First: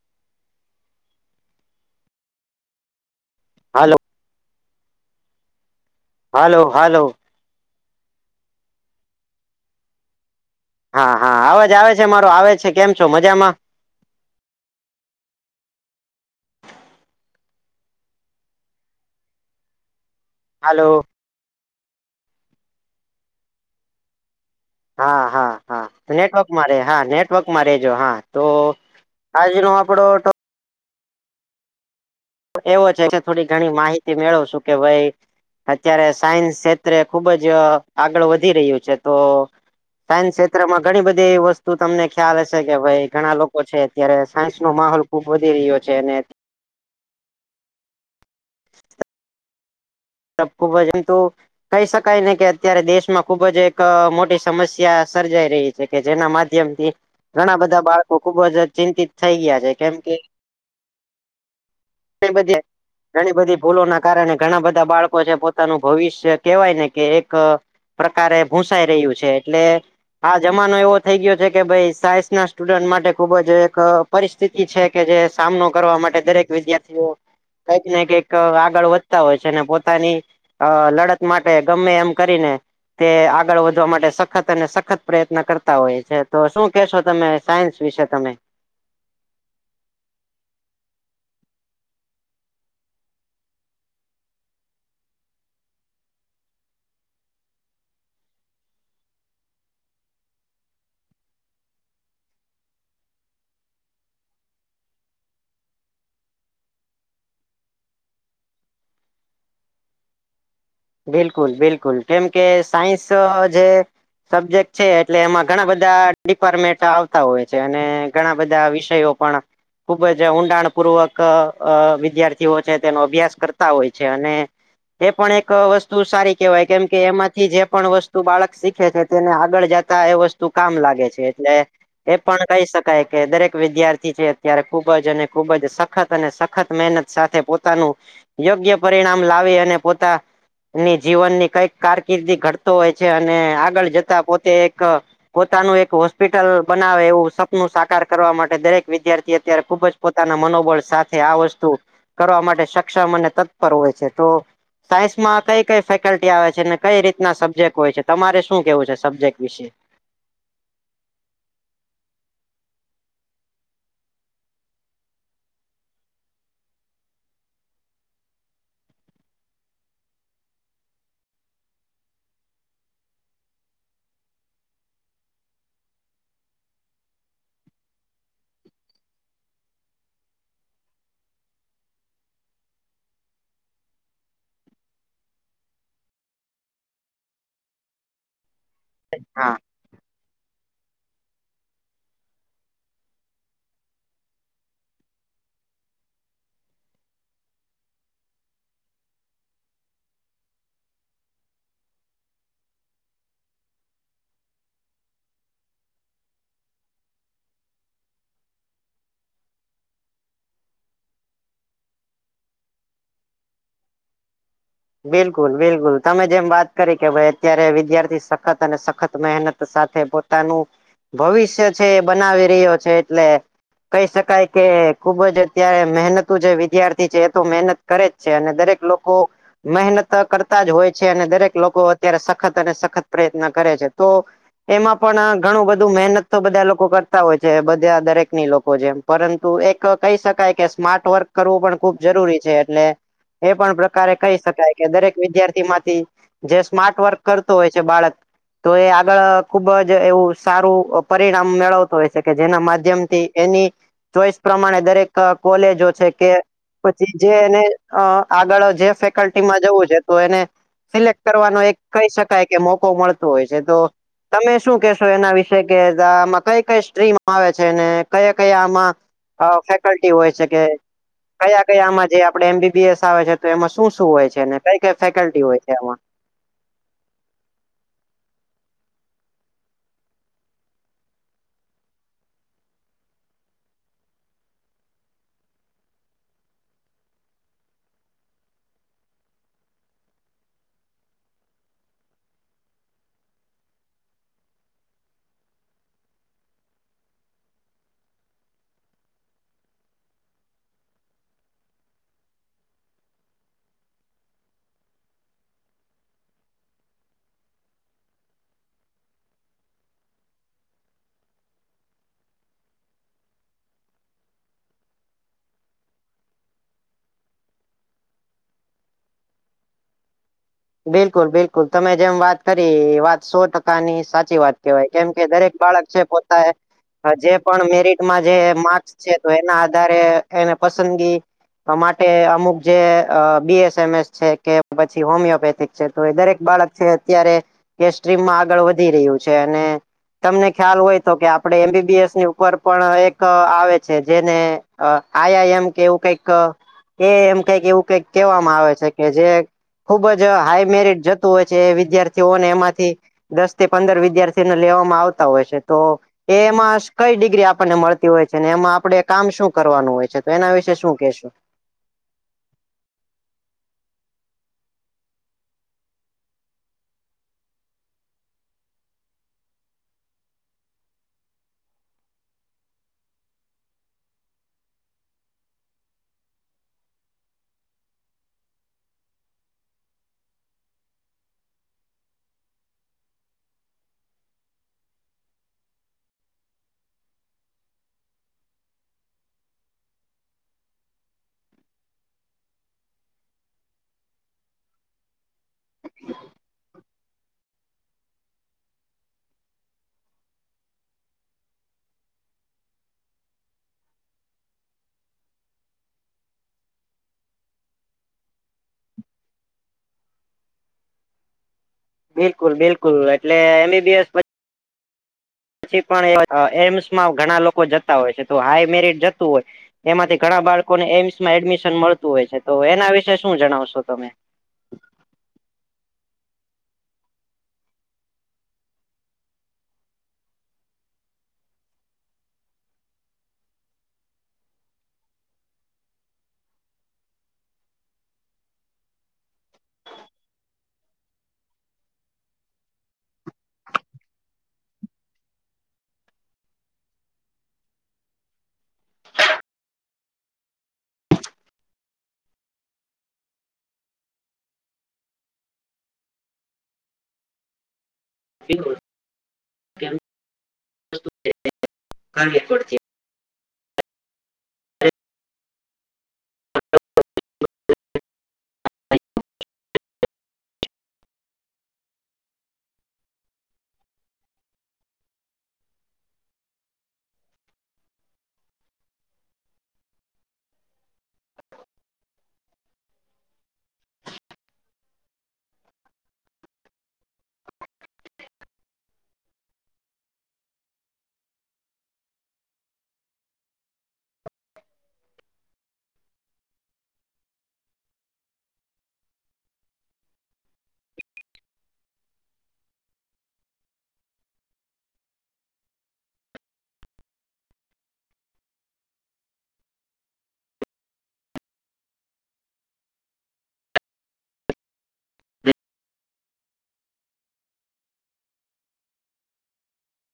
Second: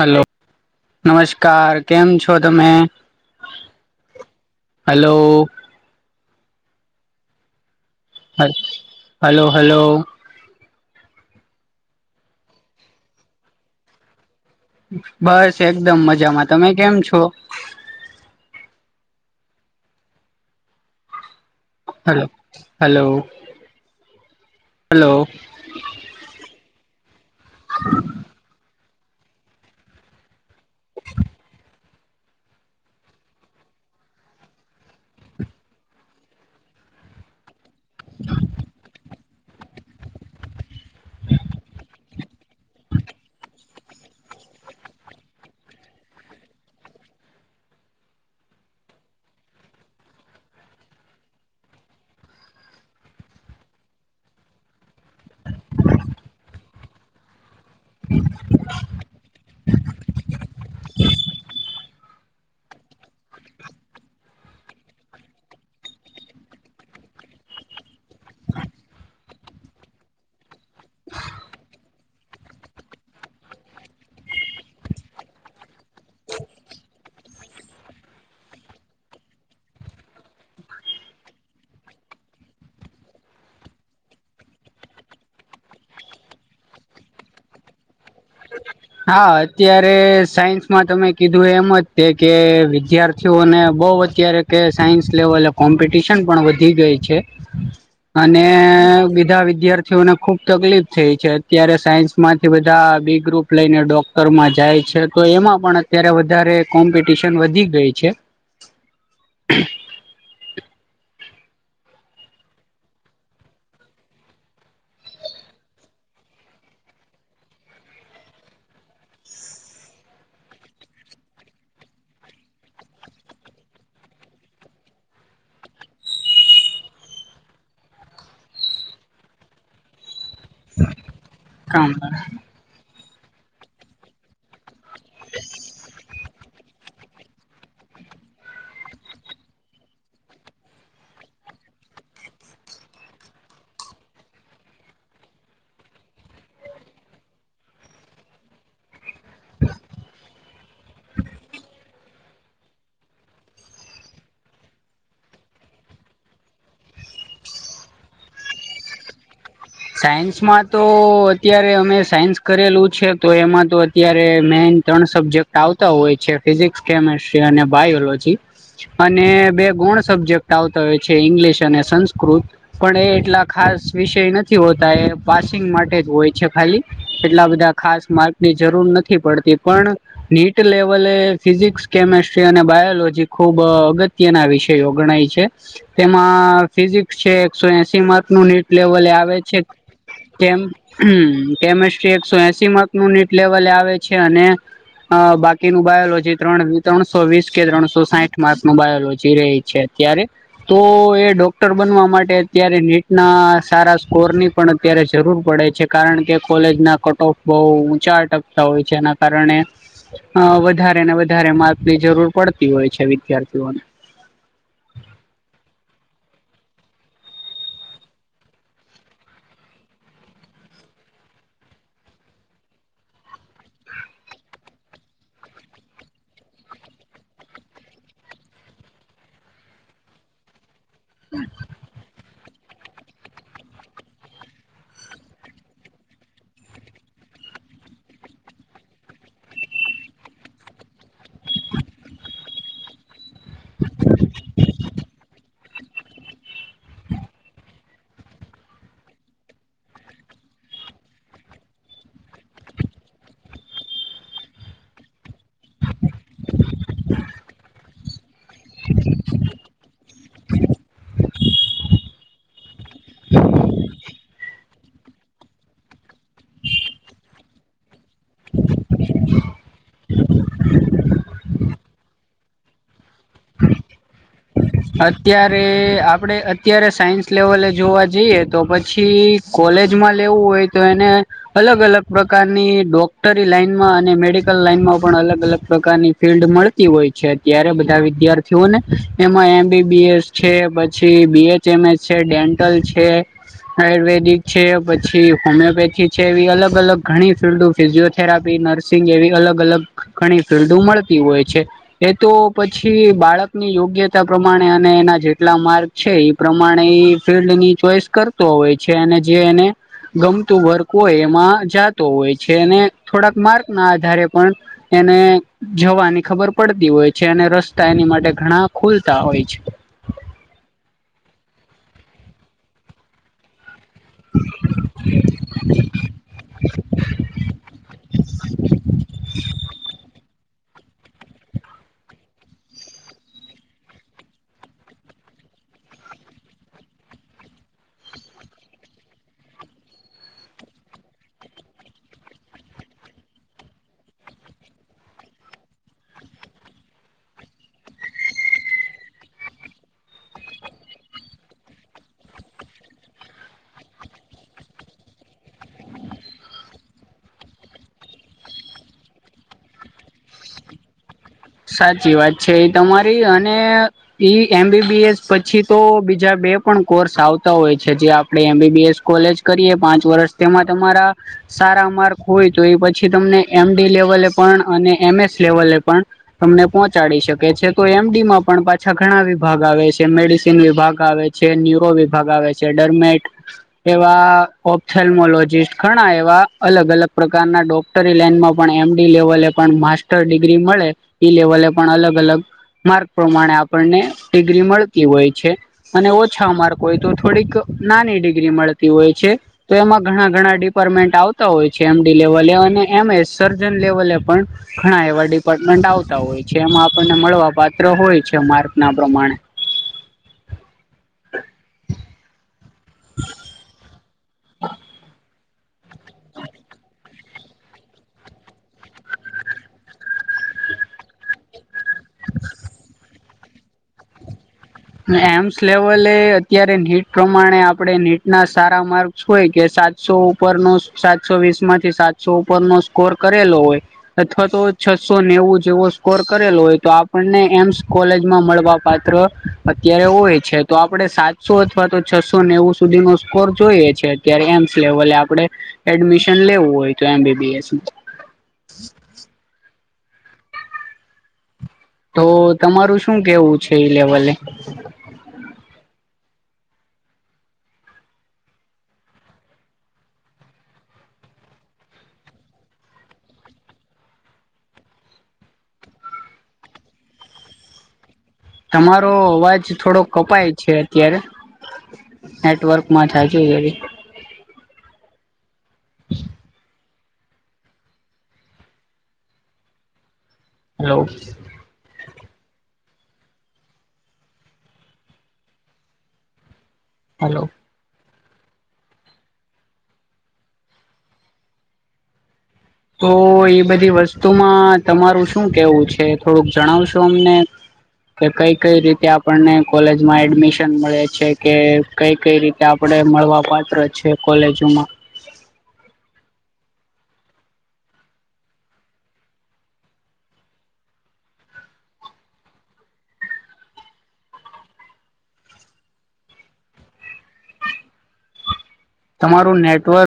Hello નમસ્કાર કેમ છો તમે. હાલો. હલો. Hello hello. હ હલો હલો હા હા અવાજ આવે છે મારો આવે છે કેમ છો મજામાં બસ એકદમ મજામાં તમે કેમ છો હલો હલો હલો હા હલો હા હા નેટવર્કમાં ર હા નેટવર્કમાં રેજો હા તો આજ ન આપડો એવો છે કે થોડી ઘણી માહિતી મેળવ છું કે ભાઈ અત્યારે સાયન્સ ક્ષેત્રે ખુબ જ આગળ વધી રહ્યું છે તો સાયન્સ ક્ષેત્રમાં ઘણી બધી એ વસ્તુ તમને ખ્યાલ હશે કે ભાઈ ઘણા લોકો છે અત્યારે સાયન્સ નો માહોલ ખુબ વધી રહ્યો છે અને તબકો વજન તો કહી શકાય નને કે અત્યારે દેશમાં ખુબ જ એક મોટી સમસ્યા સર્જાઈ રહી છે કે જેના માધ્યમથી ઘણા બધા બાળકો ખુબ જ ચિંતિત થઈ ગયા છે કેમ કે હ ધ ઘણી બધી ભૂલો ના કારણે ઘણા બધા બાળકો પોતાનું ભવિષ્ય કેવાય ને કે એક પ્રકારે ભૂસાઈ રહ્યું છે એટલે હા જમાનો એવો થઈ ગયો છે કે ભાઈ સાયન્સ ના સ્ટુડન્ટ માટે ખુબ જ એક પરિસ્થિતિ છે કે જે સામનો કરવા માટે દરેક વિદ્યાર્થીઓ કઈક ને કંઈક આગળ વધતા હોય છે ને પો પોતાની અ લડત માટે ગમે એમ કરીને તે આગળ વધવા માટે સખત અને સખત પ્રયત્ન કરતા હોય છે તો શું કેશો તમે સાયન્સ વિશે તમે હા અત્યારે સાયન્સમાં તમે કીધું એમ જ તે કે વિદ્યાર થયું અને બહુ અત્યારે કે સાયન્સ લેવલે કોમ્પિટિશન પણ વધી ગઈ છે [inaudible] અને બીધા વિદ્યાર્થીઓને ખુબ તકલીફ થઈ છે અત્યારે સાયન્સ માંથી બધા બે ગ્રુપ લઈને ડોક્ટર માં જાય છે તો એમાં પણ અત્યારે વધારે કોમ્પિટિશન વધી ગઈ છે [inaudible] [unintelligible] બિલકુલ બિલકુલ કેમ કે સાયન્સ જે સબ્જેક્ટ છે એટલે એમાં ઘણા બધા ડિપાર્ટમેન્ટ આવતા હોય છે અને ઘણા બધા વિષયો પણ ખુબ જ ઊંડાણ પૂર્વક વિદ્યાર્થીઓ છે તેનો અભ્યાસ કરતા હોય છે અને એ પણ એક વસ્તુ સારી કેહેવાય કેમ કે એમાંથી જે પણ વસ્તુ બાળક શીખે છે તેને આગળ જતા એ વસ્તુ તું કામ લાગે છે એટલે કામ એ પણ કહી શકાય કે દરેક વિદ્યાર્થી છે ત્યારે ખૂબ જ અને ખુબ જ સખત અને ખત મહેનત સાથે પોતાનું યોગ્ય પરિણામ લાવી અને પોતા ની જીવન ની કઈક કારકિર્દી ઘટતો હોય છે અને આગળ જતા પોતે એક પોતાનું એક હોસ્પિટલ બનાવે એવું સપનું સાકાર કરવા માટે દરેક વિદ્યાર્થી અત્યારે ખુબ જ પોતાના મનોબળ સાથે આ વસ્તુ કરવા માટે સક્ષમ અને તત્પર હોય છે તો સાયસ માં કઈ કઈ ફેકલ્ટી આવે છે ને કઈ રીતના સબ્જેક્ટ હોય છે તમારે શું કેવું છે સબ્જેક્ટ વિશે સાયન્સમાં તો અત્યારે અમે સાયન્સ કરેલું છે તો એમાં તો અત્યારે મેન ત્રણ સબ્જેક્ટ આવતા હોય છે ફિઝિક્સ કેમેસ્ટ્રી અને બાયોલોજી અને બે ગોણ સબ્જેક્ટ આવતા હોય છે ઇંગ્લિશ અને સંસ્કૃત પણ એ એટલા ખાસ વિષય નથી હોતા એ પાસિંગ માટે જ હોય છે ખાલી એટલા બધા ખાસ માર્કની જરૂર નથી પડતી પણ નીટ લેવલે ફિઝિક્સ કેમેસ્ટ્રી અને બાયોલોજી ખૂબ અગત્ય ના વિષ ગણાય છે તેમાં ફિઝિક્સ છે એકસો એસીર્ક લેવલે આવે હા છે તેમ હ કેમિસ્ટ્રી એકસો એસી નનટ લેવલે આવે છે અને અ બાકીનું બાયોલોજી ત્રણ ત્રણસો વીસ કે ત્રણસો સાઠ માર્સ નું બાયોલોજી રહી છે ત્યારે તો એ ડોક્ટર બનવા માટે અત્યારે નીટના સારા કોર ની પણ અત્યારે જરૂર પડે છે કારણ કે કોલેજ ના કટ ઓફ બહુ ઊંચા અટકતા હોય છે અને કારણે વધારે ને વધારે માર્કની જરૂર પડતી હોય છે વિદ્યાર્થીઓને બિલકુલ બિલકુલ તમે જેમ વાત કરી કે ભાઈ અત્યારે વિદ્યાર્થી સખત અને સખત મહેનત સાથે પોતાનું ભવિષ્ય છે એ બનાવી રહ્યો છે એટલે કહી શકાય કે ખુબ જ અત્યારે મહેનતું જે વિદ્યાર્થી છે એ તો મહેનત કરે જ છે અને દરેક લોકો મહેનત કરતા જ હોય છે અને દરેક લોકો અત્યારે સખત અને સખત પ્રયત્ન કરે છે તો એમાં પણ ઘણું બધું મહેનત તો બધા લોકો કરતા હોય છે બધા દરેક ની લોકો જેમ પરંતુ એક કહી શકાય કે સ્માર્ટ વર્ક કરવું પણ ખુબ જરૂરી છે એટલે એ પણ પ્રકારે કહી શકાય કે દરેક વિદ્યાર્થી માંથી જે સ્માર્ટ વર્ક કરતું હોય છે બાળક તો એ આગળ ખુબ જ એવું સારું પરિણામ મેળવતું હોય છે કે જેના માધ્યમથી એની ચોઈસ પ્રમાણે દરેક કોલેજો છે કે પછી જે એને આગળ જે ફેકલ્ટી માં જવું છે તો એને સિલેક્ટ કરવાનો એક કહી શકાય કે મોકો મળત હોય છે તો તમે શું કેશો એના વિશે કે આમાં કઈ કઈ સ્ટ્રીમ આવે છે ને કયા કયા આમાં ફેકલ્ટી હોય છે કે કયા કયા આમાં જે આપડે એમબીબીએસ આવે છે તો એમાં શું શું હોય છે કઈ કઈ ફેકલ્ટી અત્યારે હોય છે એમાં આપણે અત્યારે સાયન્સ લેવલે જોવા જઈએ તો પછી કોલેજમાં લેવું હોય તો એને અલગ અલગ પ્રકારની ડોક્ટરી લાઈનમાં અને મેડિકલ લાઈન માં પણ અલગ અલગ પ્રકારની ફિલ્ડ મળે હોય છે અત્યારે બધા વિદ્યાર્થીઓને એમાં એમ બીબીસ છે પછી બી એચ એમ એસ છે ડેન્ટલ છે. આયુર્વેદિક છે પછી હોમિયોપેથી છે એવી અલગ અલગ ઘણી ફિલ્ડ ફિઝિયોથેરાપી નર્સિંગ એવી અલગ અલગ ઘણી ફિલ્ડો મળતી હોય છે એ તો પછી બાળકની યોગ્યતા પ્રમાણે અને એના જેટલા માર્ક છે એ પ્રમાણે એ ફિલ્ડની ચોઈસ કર હોય છે અને જે એને ગમતું વર્ક હોય એમાં જતો હોય છે અને થોડાક માર્ક ના આધારે પણ એને જવાની ખબર પડતી હોય છે અને રસ્તા એની માટે ઘણા ખુલ તા હોય બિલકુલ બિલકુલ તમે જેમ વાત કરી વાત સો ટકા ની સાચી વાત કહેવાય કેમ કે દરેક બાળક છે પોતા હ જે પણ મેરિટમાં જે માર્કસ છે તો એના આધારે એને પસંદગી માટે અમુક જે બી એસ એમ એસ છે કે પછી હોમિયોપે છે તો એ દરેક બાળક છે અત્યારે કે સ્રીમમાં આગળ વધી રહ્યું છે અને તમને ખ્યાલ હોય તો કે આપડે એમબીબીએસની ઉપર પણ એક આવે છે જેને અ આયા એમ કેવું કઈક એ એમ કઈક એવું કઈક કહેવામાં આવે છે કે જે ખુબ જ હાઈ મેરિટ જતું હોય છે વિદ્યાર્થીઓને એમાંથી દસ થી પંદર વિદ્યાર્થીને લેવામાં આવતા હોય છે તો એ એમાં કઈ ડિગ્રી આપણને મળતી હોય છે ને એમાં આપડે કામ શું કરવાનું હોય છે તો એના વિશે શું કેશું સાચી વાત છે એ તમારી અને ઈ એમબીબીએસ પછી તો બીજા બે પણ કોર્સ આવતા હોય છે જે આપડે એમબીબીએસ કોલેજ કરીએ પાંચ વર્ષ તેમાં તમારા સારા માર્ક હોય તો એ પછી તમને એમડી લેવલે પણ અને એમએસ લેવલે પણ તમને પહોંચાડી શકે છે તો એમડી માં પણ પાછા ઘણા વિભાગ આવે છે મેડિસિન વિભાગ આવે છે. છે ન્યુરો વિભાગ આવે છે ડર્મેટ એવા ઓપથેમોલોજીિસ્ટ ઘણા એવા અલગ અલગ પ્રકારના ડોક કરી લનમાં પણ એમડી લેવલે પણ માસ્ટર ડિગ્રી મળે ઈ લેવલે પણ અલગ અલગ માર્ક પ્રમાણે આપણને ડિગ્રી મળતી હોય છે. અને ઓછા માર્ક હોય તો થોડીક નાની ડિગ્રી મળતી હોય છે. તો એમાં ઘણા ઘણા ડિપાર્ટમેન્ટ આવતા હોય છે એમડી લેવલે અને એમ એ સર્જન લેવલે પણ ઘણા એવા ડિપાર્ટમેન્ટ આવતા હોય છે એમાં આપણને મળવા પાત્ર હોય છે માર્ક ના પ્રમાણે બિલકુલ બિલકુલ એટલે એમબીબીએસ પછી હ પછી પણ એમ્સમાં ઘણા લોકો જતા હોય છે તો હાઈ મેરિટ જતું હોય. એમાંથી ઘણા બાળકોને એઈમ્સમાં એડમિશન મળતું હોય છે તો એના વિશે શું જણાવશો તમે એમ્સ લેવલે અત્યારે નીટ પ્રમાણે આપણે નીટ ના સારા માર્ગ હોય કે સાતસો ઉપર નો સાતસો વીસ માંથી સાતસો ઉપર નો સ્કોર કરેલો હોય. અથવા તો છસો નેવું જેવો સ્કોર કરેલો હોય તો આપણને એમ્સ કોલેજમાં મળવા પાછ [unintelligible] અત્યારે હોય છે. તો આપડે સાતસો અથવા તો છસો નેવું સુધી નો સ્કોર જોઈએ છે. કેડયાન્સ લેવલે આપડે એડમિશન લેવું હોય તો. એમ. બી. બી. એસ. તો તમારું શું કેવું છે? એ લેવલે. [unintelligible] [unintelligible] તમારો અવાજ થોડો કપાય છે અત્યારે. નેટવર્કમાં થાય છે. એ રીત હલો! [inaudible] હેલો! તો ઈ બધી વસ્તુમાં તમારું શું કેવું છે? થોડુંક જણાવશો અમને! કે કઈ કઈ રીતે આપણને કોલેજમાં એડમિશન મળે છે. કે, કઈ કઈ રીતે આપડે મળવા પાત્ર છે કોલેજોમાં. તમારું નેટવર્ક